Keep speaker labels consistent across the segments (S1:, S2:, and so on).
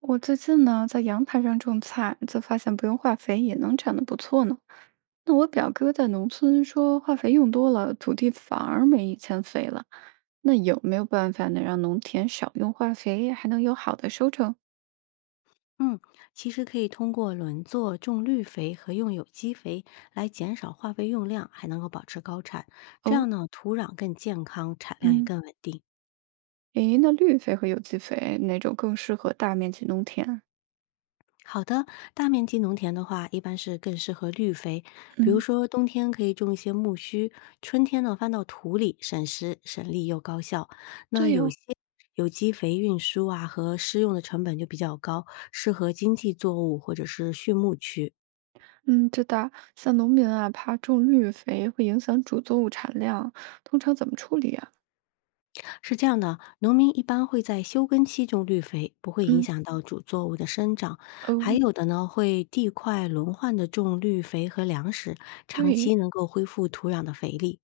S1: 我最近呢，在阳台上种菜，就发现不用化肥也能长得不错呢。那我表哥在农村说，化肥用多了，土地反而没以前肥了。那有没有办法能让农田少用化肥，还能有好的收成？
S2: 嗯，其实可以通过轮作、种绿肥和用有机肥来减少化肥用量，还能够保持高产。这
S1: 哦。
S2: 样呢，土壤更健康，产量也
S1: 嗯。
S2: 更稳定。
S1: 诶，那绿肥和有机肥哪种更适合大面积农田？
S2: 好的，大面积农田的话，一般是更适合绿肥，比如
S1: 嗯。
S2: 说冬天可以种一些苜蓿，春天呢翻到土里，省时省力又高效。那
S1: 对
S2: 有
S1: 哦。
S2: 些有机肥运输啊和施用的成本就比较高，适合经济作物或者是畜牧区。
S1: 嗯，知道。像农民啊，怕种绿肥会影响主作物产量，通常怎么处理啊？
S2: 是这样的，农民一般会在休耕期种绿肥，不会影
S1: 嗯。
S2: 响到主作物的生长。还
S1: 哦。
S2: 有的呢，会地块轮换的种绿肥和粮食，长期
S1: 对。
S2: 能够恢复土壤的肥力。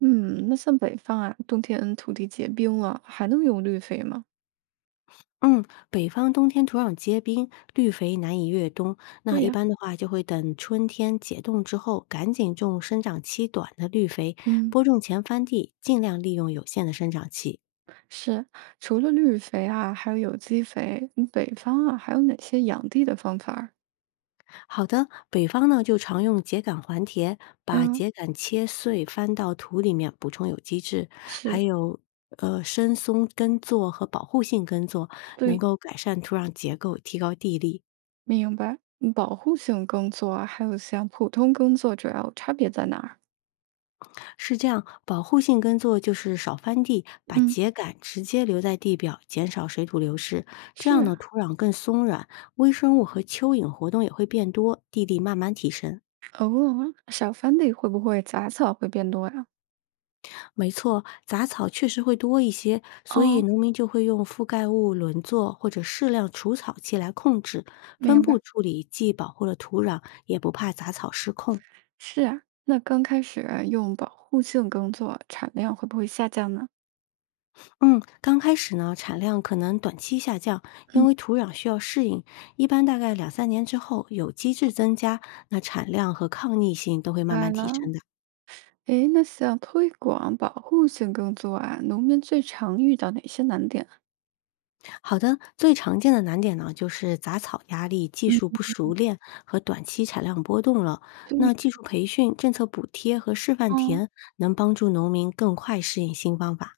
S1: 嗯，那像北方啊，冬天土地结冰了，还能用绿肥吗？
S2: 嗯，北方冬天土壤结冰，绿肥难以越冬。那
S1: 对
S2: 一
S1: 呀。
S2: 般的话，就会等春天解冻之后，赶紧种生长期短的绿肥，
S1: 嗯。
S2: 播种前翻地，尽量利用有限的生长期。
S1: 是，除了绿肥啊，还有有机肥，嗯北方啊，还有哪些养地的方法儿？
S2: 好的，北方呢就常用秸秆还田，把
S1: 嗯。
S2: 秸秆切碎翻到土里面补充有机质，还
S1: 是。
S2: 有深松耕作和保护性耕作，能
S1: 对。
S2: 够改善土壤结构，提高地力。
S1: 明白。嗯保护性耕作啊，还有像普通耕作，主要差别在哪儿？
S2: 是这样，保护性耕作就是少翻地，把
S1: 嗯。
S2: 秸秆直接留在地表，减少水土流失。这
S1: 是
S2: 样
S1: 啊。
S2: 呢，土壤更松软，微生物和蚯蚓活动也会变多，地力慢慢提升。
S1: 哦，小翻地会不会杂草会变多呀？
S2: 没错，杂草确实会多一些，所以
S1: 哦。
S2: 农民就会用覆盖物轮作或者适量除草剂来控制分
S1: 明
S2: 布
S1: 白。
S2: 处理，既保护了土壤，也不怕杂草失控。
S1: 是啊，那刚开始啊用保护性耕作，产量会不会下降呢？
S2: 嗯，刚开始呢，产量可能短期下降，因
S1: 嗯。
S2: 为土壤需要适应。一般大概2-3年之后，有机质增加，那产量和抗逆性都会慢
S1: 来
S2: 慢提
S1: 了。
S2: 升的。
S1: 诶，那像推广保护性耕作啊，农民最常遇到哪些难点啊？
S2: 好的，最常见的难点呢，就是杂草压力、技术
S1: 嗯。
S2: 不熟练和短期产量波动了。
S1: 对。
S2: 那技术培训、政策补贴和示范
S1: 嗯，
S2: 田能帮助农民更快适应新方法。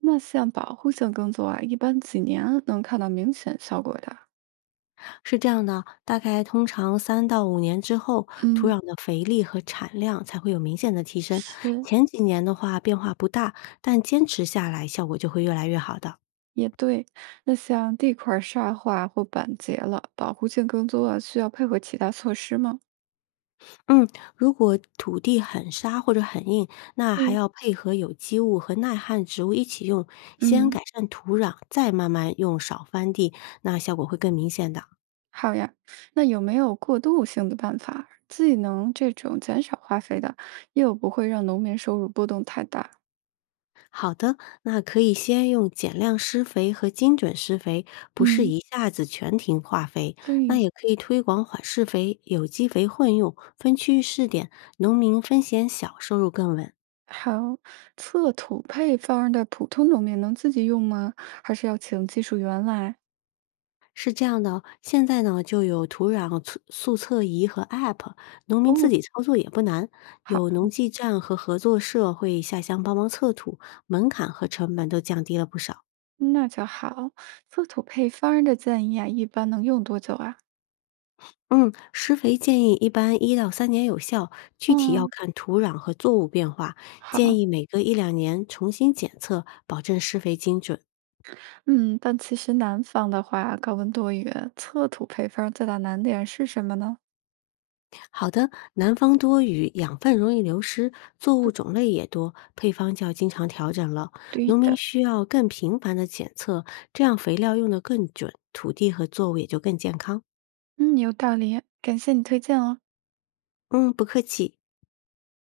S1: 那像保护性耕作啊，一般几年能看到明显效果的？
S2: 是这样的，大概通常3到5年之后，土
S1: 嗯。
S2: 壤的肥力和产量才会有明显的提升。
S1: 是。
S2: 前几年的话变化不大，但坚持下来效果就会越来越好的。
S1: 也对。那像地块儿沙化或板结了，保护性耕作啊需要配合其他措施吗？
S2: 嗯，如果土地很沙或者很硬，那还
S1: 对。
S2: 要配合有机物和耐旱植物一起用，先
S1: 嗯。
S2: 改善土壤，再慢慢用少翻地，那效果会更明显的。
S1: 好呀。那有没有过渡性的办法，既能这种减少花费的，又不会让农民收入波动太大？
S2: 好的，那可以先用减量施肥和精准施肥，不是
S1: 嗯。
S2: 一下子全停化肥。那
S1: 对。
S2: 也可以推广缓释肥、有机肥混用，分区域试点，农民风险小，收入更稳。
S1: 好，测土配方儿的普通农民能自己用吗？还是要请技术员来？
S2: 是这样的哦，现在呢就有土壤测速测仪和 App，农民自
S1: 哦。
S2: 己操作也不难。
S1: 好。
S2: 有农技站和合作社会下乡帮忙测土，门槛和成本都降低了不少。
S1: 那就好。测土配方儿的建议啊，一般能用多久啊？
S2: 嗯，施肥建议一般1到3年有效，具体要
S1: 嗯。
S2: 看土壤和作物变化，
S1: 好。
S2: 建议每隔1-2年重新检测，保证施肥精准。
S1: 嗯，但其实南方的话，高温多雨，测土配方儿最大难点是什么呢？
S2: 好的，南方多雨，养分容易流失，作物
S1: 嗯
S2: 种类也多，配方就要经常调整了。
S1: 对
S2: 农民
S1: 的。
S2: 需要更频繁的检测，这样肥料用得更准，土地和作物也就更健康。
S1: 嗯，有道理，感谢你推荐哦。
S2: 嗯，不客气。